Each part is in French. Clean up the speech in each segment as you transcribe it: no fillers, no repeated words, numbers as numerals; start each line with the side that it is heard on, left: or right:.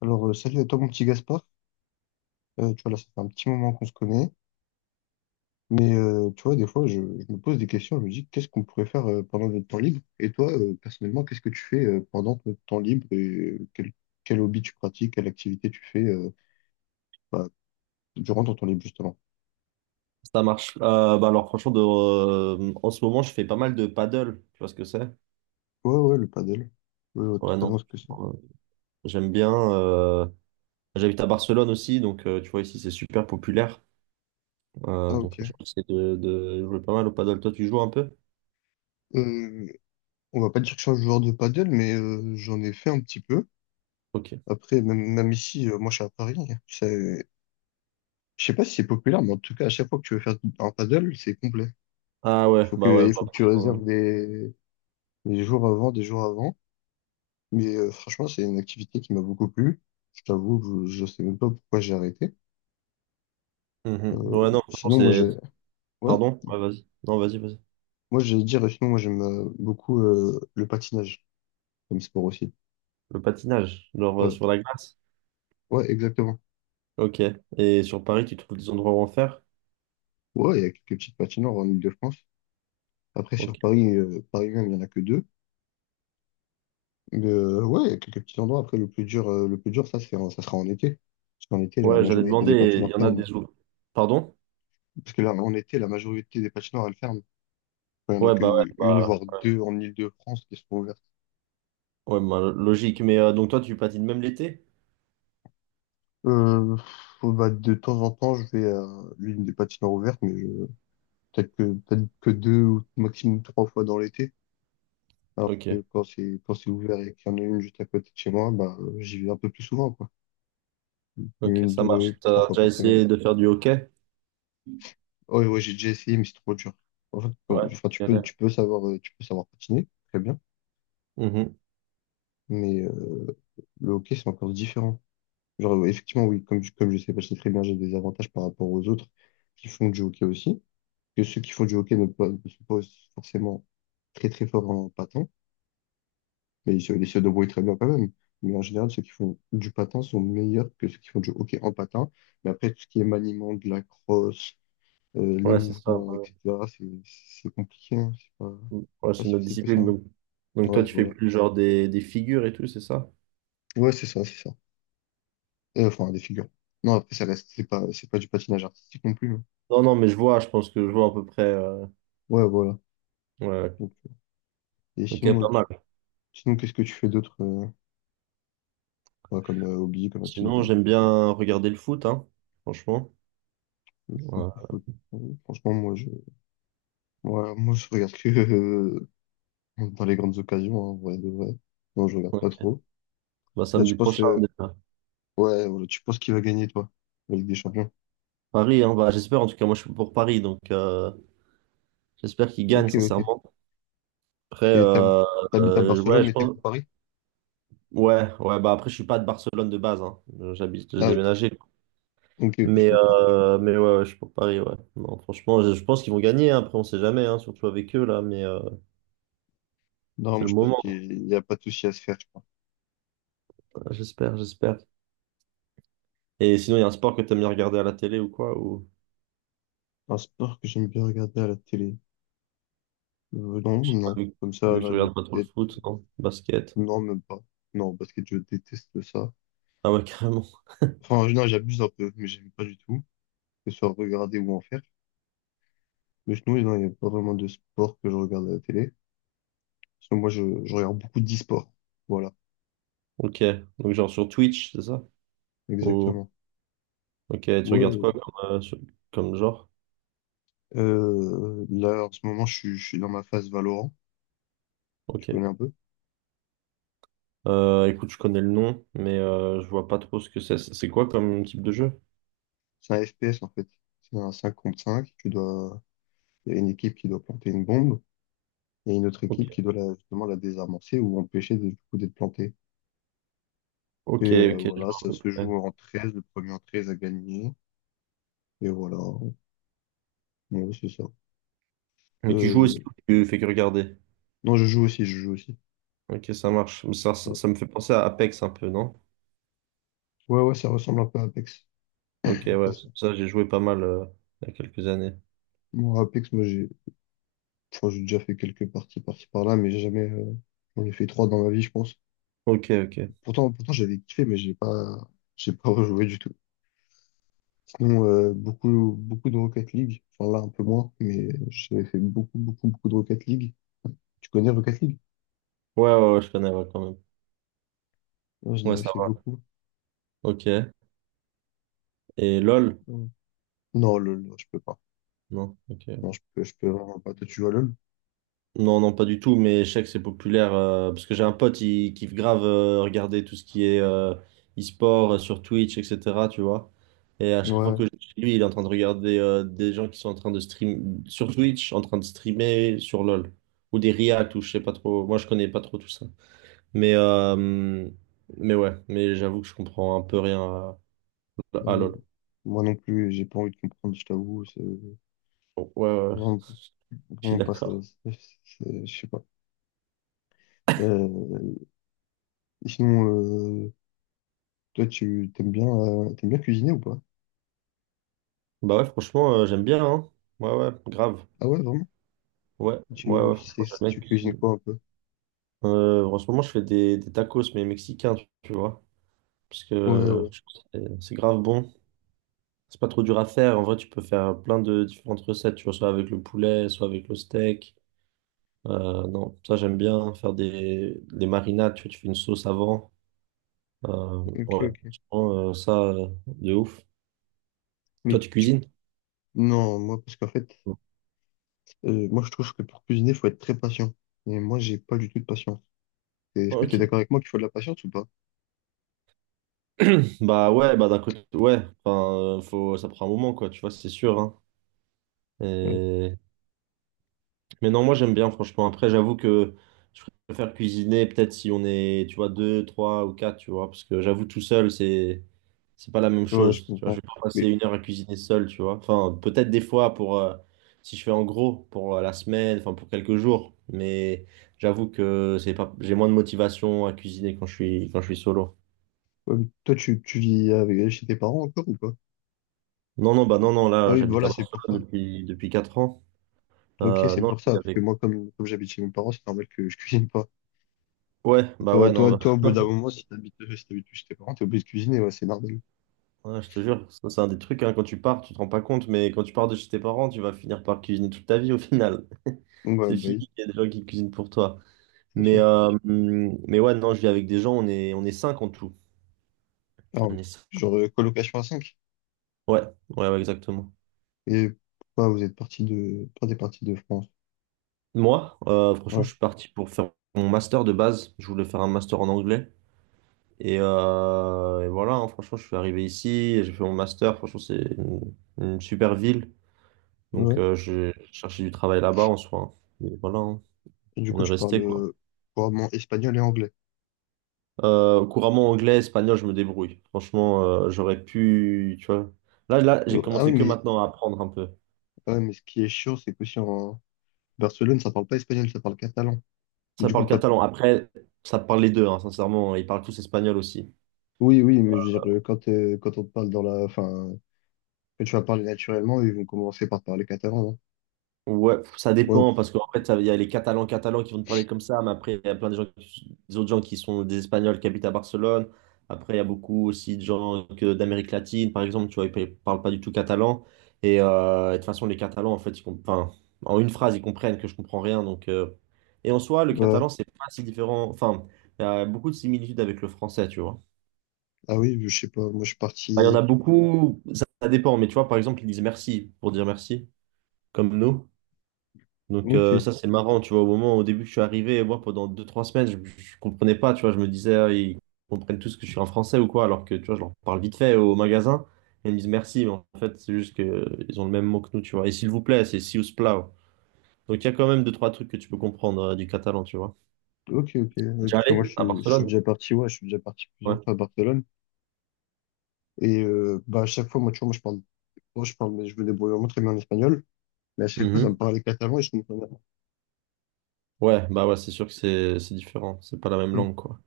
left: Alors, salut à toi, mon petit Gaspard. Tu vois, là, ça fait un petit moment qu'on se connaît. Mais tu vois, des fois, je me pose des questions. Je me dis, qu'est-ce qu'on pourrait faire pendant notre temps libre? Et toi, personnellement, qu'est-ce que tu fais pendant notre temps libre et quel hobby tu pratiques, quelle activité tu fais bah, durant ton temps libre, justement?
right: Ça marche. Bah alors franchement, en ce moment, je fais pas mal de paddle. Tu vois ce que c'est?
left: Ouais, ouais, le paddle. Ouais, ouais,
right: Ouais,
left: totalement
right: non.
left: ce que c'est.
right: Euh, J'aime bien. J'habite à Barcelone aussi, donc tu vois, ici, c'est super populaire.
left: Ah,
right: Donc,
left: ok.
right: j'essaie de jouer pas mal au paddle. Toi, tu joues un peu?
left: Euh, on va pas dire que je suis un joueur de paddle, mais j'en ai fait un petit peu.
right: Ok.
left: Après, même ici, moi, je suis à Paris. Je sais pas si c'est populaire, mais en tout cas, à chaque fois que tu veux faire un paddle, c'est complet.
right: Ah
left: Il faut que,
right: ouais,
left: il
right: bah,
left: faut que tu
right: franchement.
left: réserves des jours avant, des jours avant. Mais franchement, c'est une activité qui m'a beaucoup plu. Je t'avoue, que je sais même pas pourquoi j'ai arrêté.
right: Mhm.
left: Euh,
right: Ouais, non, franchement,
left: sinon, moi, j'ai, ouais,
right: Pardon? Ouais, vas-y. Non, vas-y.
left: moi, j'allais dire, sinon, moi, j'aime beaucoup le patinage comme sport aussi.
right: Le patinage, genre
left: Ouais,
right: sur la glace.
left: ouais, exactement.
right: Ok. Et sur Paris, tu trouves des endroits où en faire?
left: Ouais, il y a quelques petites patinoires en Île-de-France. Après, sur
right: Ok.
left: Paris, Paris même, il y en a que deux. Mais ouais, il y a quelques petits endroits. Après, le plus dur, ça, ça sera en été. Parce qu'en été, la
right: Ouais, j'allais
left: majorité des
right: demander, il
left: patinoires
right: y en a
left: ferment.
right: autres. Pardon?
left: Parce que là, en été, la majorité des patinoires, elles ferment. Enfin, il n'y en a
right: Ouais, bah ouais,
left: qu'une,
right: bah...
left: voire deux en Île-de-France qui sont ouvertes.
right: Ouais, bah, logique. Mais donc toi, tu patines même l'été?
left: Euh, bah, de temps en temps, je vais à l'une des patinoires ouvertes, mais peut-être que deux ou maximum trois fois dans l'été. Alors que
right: Ok,
left: quand c'est ouvert et qu'il y en a une juste à côté de chez moi, bah, j'y vais un peu plus souvent, quoi.
right: ok,
left: Une,
right: ça marche.
left: deux, trois
right: T'as
left: fois
right: déjà
left: par semaine.
right: essayé de faire du hockey?
left: Ouais, ouais, j'ai déjà essayé, mais c'est trop dur. En fait,
right: Ouais,
left: enfin, tu peux,
right: galère.
left: tu peux savoir patiner, très bien,
right: Mhm.
left: mais le hockey, c'est encore différent. Genre, effectivement, oui, comme, comme je sais patiner très bien, j'ai des avantages par rapport aux autres qui font du hockey aussi. Que ceux qui font du hockey ne sont pas forcément très, très forts en patin, mais ils se débrouillent très bien quand même. Mais en général, ceux qui font du patin sont meilleurs que ceux qui font du hockey en patin. Mais après, tout ce qui est maniement, de la crosse, les
right: Ouais, c'est ça.
left: mouvements,
right: Ouais,
left: etc., c'est compliqué, hein. C'est pas,
right: ouais,
left: pas
right: c'est
left: si
right: notre
left: facile que ça,
right: discipline.
left: hein.
right: Donc toi,
left: Ouais,
right: tu fais
left: voilà.
right: plus genre des figures et tout, c'est ça?
left: Ouais, c'est ça, c'est ça. Enfin, des figures. Non, après, ça reste, c'est pas du patinage artistique non plus.
right: Non, non, mais je vois, je pense que je vois à peu près.
left: Ouais, voilà.
right: Ouais,
left: Donc, et
right: ok,
left: sinon,
right: pas
left: euh,
right: mal.
left: sinon, qu'est-ce que tu fais d'autre ouais, comme hobby, comme
right: Sinon,
left: activité?
right: j'aime bien regarder le foot, hein, franchement.
left: Le foot,
right: Ouais,
left: le foot. Euh, Franchement, moi, je regarde que dans les grandes occasions, hein, en vrai de vrai. Non, je regarde pas
right: ok.
left: trop.
right: Bah,
left: Là, tu
right: samedi
left: penses,
right: prochain,
left: euh,
right: déjà.
left: ouais, voilà, tu penses qui va gagner, toi, la Ligue des Champions?
right: Paris, hein, bah, j'espère, en tout cas, moi, je suis pour Paris, donc j'espère qu'ils gagnent,
left: Ok, ok.
right: sincèrement. Après,
left: Et t'hab-
right: euh,
left: T'habites à Barcelone,
right: ouais, je
left: mais t'es
right: pense.
left: pour Paris?
right: Ouais, ouais, bah après, je suis pas de Barcelone de base, hein. J'habite, j'ai
left: Ah, ok.
right: déménagé.
left: Ok, ok, je
right: Mais,
left: comprends.
right: euh, mais ouais, ouais, je suis pour Paris, ouais. Non, franchement, je pense qu'ils vont gagner, hein. Après, on sait jamais, hein, surtout avec eux, là, mais
left: Non,
right: c'est
left: moi,
right: le
left: je pense
right: moment, hein.
left: qu'il n'y a pas de souci à se faire.
right: J'espère, j'espère. Et sinon, il y a un sport que t'aimes bien regarder à la télé ou quoi, ou
left: Un sport que j'aime bien regarder à la télé. Non, non.
right: vu,
left: Comme ça,
right: vu que tu
left: là, de
right: regardes pas trop le
left: tête.
right: foot, non? Basket.
left: Non, même pas. Non, parce que je déteste ça.
right: Ah ouais, carrément.
left: Enfin, non, j'abuse un peu, mais j'aime pas du tout. Que ce soit regarder ou en faire. Mais sinon, non, il n'y a pas vraiment de sport que je regarde à la télé. Parce que moi, je regarde beaucoup d'e-sport. Voilà,
right: Ok. Donc, genre sur Twitch, c'est ça? Ou,
left: exactement.
right: ok, tu
left: Ouais,
right: regardes quoi
left: ouais.
right: comme genre?
left: Là, en ce moment, je suis dans ma phase Valorant. Tu
right: Ok.
left: connais un peu?
right: Écoute, je connais le nom, mais je vois pas trop ce que c'est. C'est quoi comme type de jeu?
left: C'est un FPS, en fait. C'est un 5 contre 5. Il y a une équipe qui doit planter une bombe. Il y a une autre
right: Ok.
left: équipe qui doit justement la désamorcer ou empêcher du coup d'être plantée. Et
right: Ok, ok, je
left: voilà,
right: vois à
left: ça
right: peu
left: se
right: près.
left: joue en 13, le premier en 13 a gagné. Et voilà, ouais, c'est ça.
right: Mais tu joues
left: Euh,
right: aussi ou tu fais que regarder?
left: Non, je joue aussi, je joue aussi.
right: Ok, ça marche.
left: Ouais,
right: Ça me fait penser à Apex un peu, non?
left: ouais, ouais, ça ressemble un peu à Apex.
right: Ok, ouais,
left: Après,
right: ça j'ai joué pas mal il y a quelques années.
left: moi, Apex, moi, j'ai enfin, j'ai déjà fait quelques parties par-ci par-là, mais j'ai jamais. J'en ai fait trois dans ma vie, je pense.
right: Ok, ok. Ouais,
left: Pourtant j'avais kiffé, mais j'ai pas rejoué du tout. Sinon, beaucoup, beaucoup de Rocket League. Enfin, là, un peu moins, mais j'avais fait beaucoup, beaucoup, beaucoup de Rocket League. Tu connais Rocket League?
right: ouais, je connais, ouais, quand même.
left: Non, j'en
right: Ouais,
left: avais
right: ça
left: fait
right: va.
left: beaucoup.
right: Ok. Et LOL?
left: Non, non, LOL, non, je peux pas.
right: Non, ok.
left: Non, je peux vraiment pas. Toi, tu joues à LOL?
right: Non, non, pas du tout, mais je sais que c'est populaire parce que j'ai un pote, il kiffe grave regarder tout ce qui est e-sport sur Twitch, etc. Tu vois. Et à chaque fois que
left: Ouais.
right: je suis chez lui, il est en train de regarder des gens qui sont en train de stream sur Twitch, en train de streamer sur LoL ou des reacts ou je sais pas trop. Moi, je connais pas trop tout ça. Mais, euh, mais ouais, mais j'avoue que je comprends un peu rien à
left: Euh,
right: LoL.
left: Moi non plus, j'ai pas envie de comprendre, je t'avoue. C'est
right: Bon, ouais,
left: vraiment,
right: je suis
left: vraiment pas ça.
right: d'accord.
left: c'est- Je sais pas. Euh, sinon, toi, t'aimes bien cuisiner ou pas?
right: Bah ouais, franchement, j'aime bien, hein. Ouais, ouais, grave.
left: Ah ouais, vraiment?
right: Ouais,
left: Tu,
right: ouais, franchement,
left: c'est,
right: j'aime bien
left: tu cuisines
right: cuisiner.
left: quoi un peu?
right: En ce moment, je fais des tacos, mais mexicains, tu vois. Parce
left: Ouais,
right: que
left: ouais.
right: je trouve que c'est grave bon. C'est pas trop dur à faire. En vrai, tu peux faire plein de différentes recettes, tu vois, soit avec le poulet, soit avec le steak. Non, ça, j'aime bien faire des marinades, tu vois, tu fais une sauce avant. Euh,
left: Ok,
right: ouais,
left: ok.
right: Franchement, de ouf. Toi,
left: Mais
right: tu
left: tu.
right: cuisines?
left: Non, moi, parce qu'en fait, moi, je trouve que pour cuisiner, faut être très patient. Et moi, j'ai pas du tout de patience. Et est-ce que tu es
right: Ok.
left: d'accord avec moi qu'il faut de la patience ou pas?
right: Bah ouais, bah d'un côté, ouais, enfin, ça prend un moment, quoi, tu vois, c'est sûr, hein.
left: Ouais,
right: Et Mais non, moi j'aime bien franchement. Après, j'avoue que je préfère cuisiner peut-être si on est, tu vois, deux, trois ou quatre, tu vois, parce que j'avoue tout seul, c'est pas la même
left: ouais, je
right: chose. Tu vois, je
left: comprends.
right: vais pas passer
left: Mais
right: une heure à cuisiner seul, tu vois. Enfin, peut-être des fois pour si je fais en gros pour la semaine, enfin pour quelques jours, mais j'avoue que c'est pas j'ai moins de motivation à cuisiner quand je suis solo.
left: ouais, mais toi, tu vis avec, chez tes parents encore ou pas?
right: Non, non, bah non, non,
left: Ah
right: là
left: oui,
right: j'habite à
left: voilà, c'est pour
right: Barcelone
left: ça.
right: depuis 4 ans.
left: Ok, c'est
right: Non,
left: pour ça.
right: j'habite
left: Parce que
right: avec.
left: moi, comme j'habite chez mes parents, c'est normal que je cuisine pas.
right: Ouais, bah
left: Toi,
right: ouais,
left: toi,
right: non.
left: toi, au bout d'un moment, si t'habites plus chez tes parents, t'es obligé de cuisiner, ouais, c'est normal.
right: Ouais, je te jure, ça c'est un des trucs, hein, quand tu pars, tu te rends pas compte, mais quand tu pars de chez tes parents, tu vas finir par cuisiner toute ta vie au final.
left: Donc, ouais,
right: C'est
left: bah oui,
right: fini, il y a des gens qui cuisinent pour toi.
left: c'est
right: Mais,
left: sûr.
right: euh, mais ouais, non, je vis avec des gens, on est cinq en tout.
left: Alors,
right: On est cinq.
left: genre, colocation à cinq.
right: Ouais, ouais, exactement.
left: Et pourquoi t'es parti de France?
right: Moi, franchement, je
left: Ouais,
right: suis parti pour faire mon master de base. Je voulais faire un master en anglais. Et voilà, hein, franchement, je suis arrivé ici, et j'ai fait mon master. Franchement, une super ville. Donc,
left: ouais.
right: j'ai cherché du travail là-bas en soi, hein. Et voilà, hein.
left: Et du
right: On
left: coup,
right: est
left: tu parles
right: resté quoi.
left: couramment espagnol et anglais.
right: Couramment anglais, espagnol, je me débrouille. Franchement, j'aurais pu, tu vois. Là, j'ai
left: Ah oui,
right: commencé que
left: mais,
right: maintenant à apprendre un peu.
left: ah ouais, mais ce qui est chiant, c'est que si en, Barcelone, ça parle pas espagnol, ça parle catalan. Mais
right: Ça
left: du coup,
right: parle
left: quand.
right: catalan. Après, ça parle les deux, hein, sincèrement. Ils parlent tous espagnol aussi.
left: Oui, oui, mais je veux dire, quand on te parle dans la, enfin, quand tu vas parler naturellement, ils vont commencer par parler catalan, non?
right: Ouais, ça
left: Ouais,
right: dépend, parce qu'en fait, il y a les Catalans catalans qui vont te parler comme ça, mais après, il y a plein de gens, des autres gens qui sont des Espagnols qui habitent à Barcelone. Après, il y a beaucoup aussi d'Amérique latine, par exemple, tu vois, ils ne parlent pas du tout catalan. Et de toute façon, les Catalans, en fait, enfin, en une phrase, ils comprennent que je comprends rien. En soi, le
left: ouais.
right: catalan, c'est pas si différent. Enfin, il y a beaucoup de similitudes avec le français, tu vois.
left: Ah oui, je sais pas, moi je suis
right: Enfin, il y en a
left: parti.
right: beaucoup, ça dépend, mais tu vois, par exemple, ils disent merci pour dire merci, comme nous. Donc
left: Ok,
right: ça c'est marrant, tu vois, au début que je suis arrivé, moi pendant deux trois semaines, je comprenais pas, tu vois, je me disais ah, ils comprennent tous que je suis un Français ou quoi, alors que tu vois, je leur parle vite fait au magasin, et ils me disent merci, mais en fait c'est juste que ils ont le même mot que nous, tu vois. Et s'il vous plaît, c'est si us plau. Donc il y a quand même deux trois trucs que tu peux comprendre du catalan, tu vois.
left: ok, ok.
right: T'es
left: Ouais,
right: déjà
left: parce que moi je,
right: allé à
left: suis- je suis
right: Barcelone?
left: déjà parti, ouais, je suis déjà parti plusieurs
right: Ouais.
left: fois à Barcelone. Et bah, à chaque fois, moi, tu vois, moi je parle. Moi, je parle, mais je me débrouille vraiment très bien en espagnol. Mais à chaque fois, ça
right: Mhm.
left: me parlait catalan et je comprenais pas.
right: Ouais, bah ouais, c'est sûr que c'est différent, c'est pas la même
left: Hmm.
right: langue, quoi.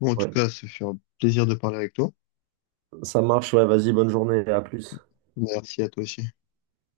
left: Bon, en tout
right: Ouais.
left: cas, ça fait un plaisir de parler avec toi.
right: Ça marche, ouais, vas-y, bonne journée, à plus.
left: Merci à toi aussi.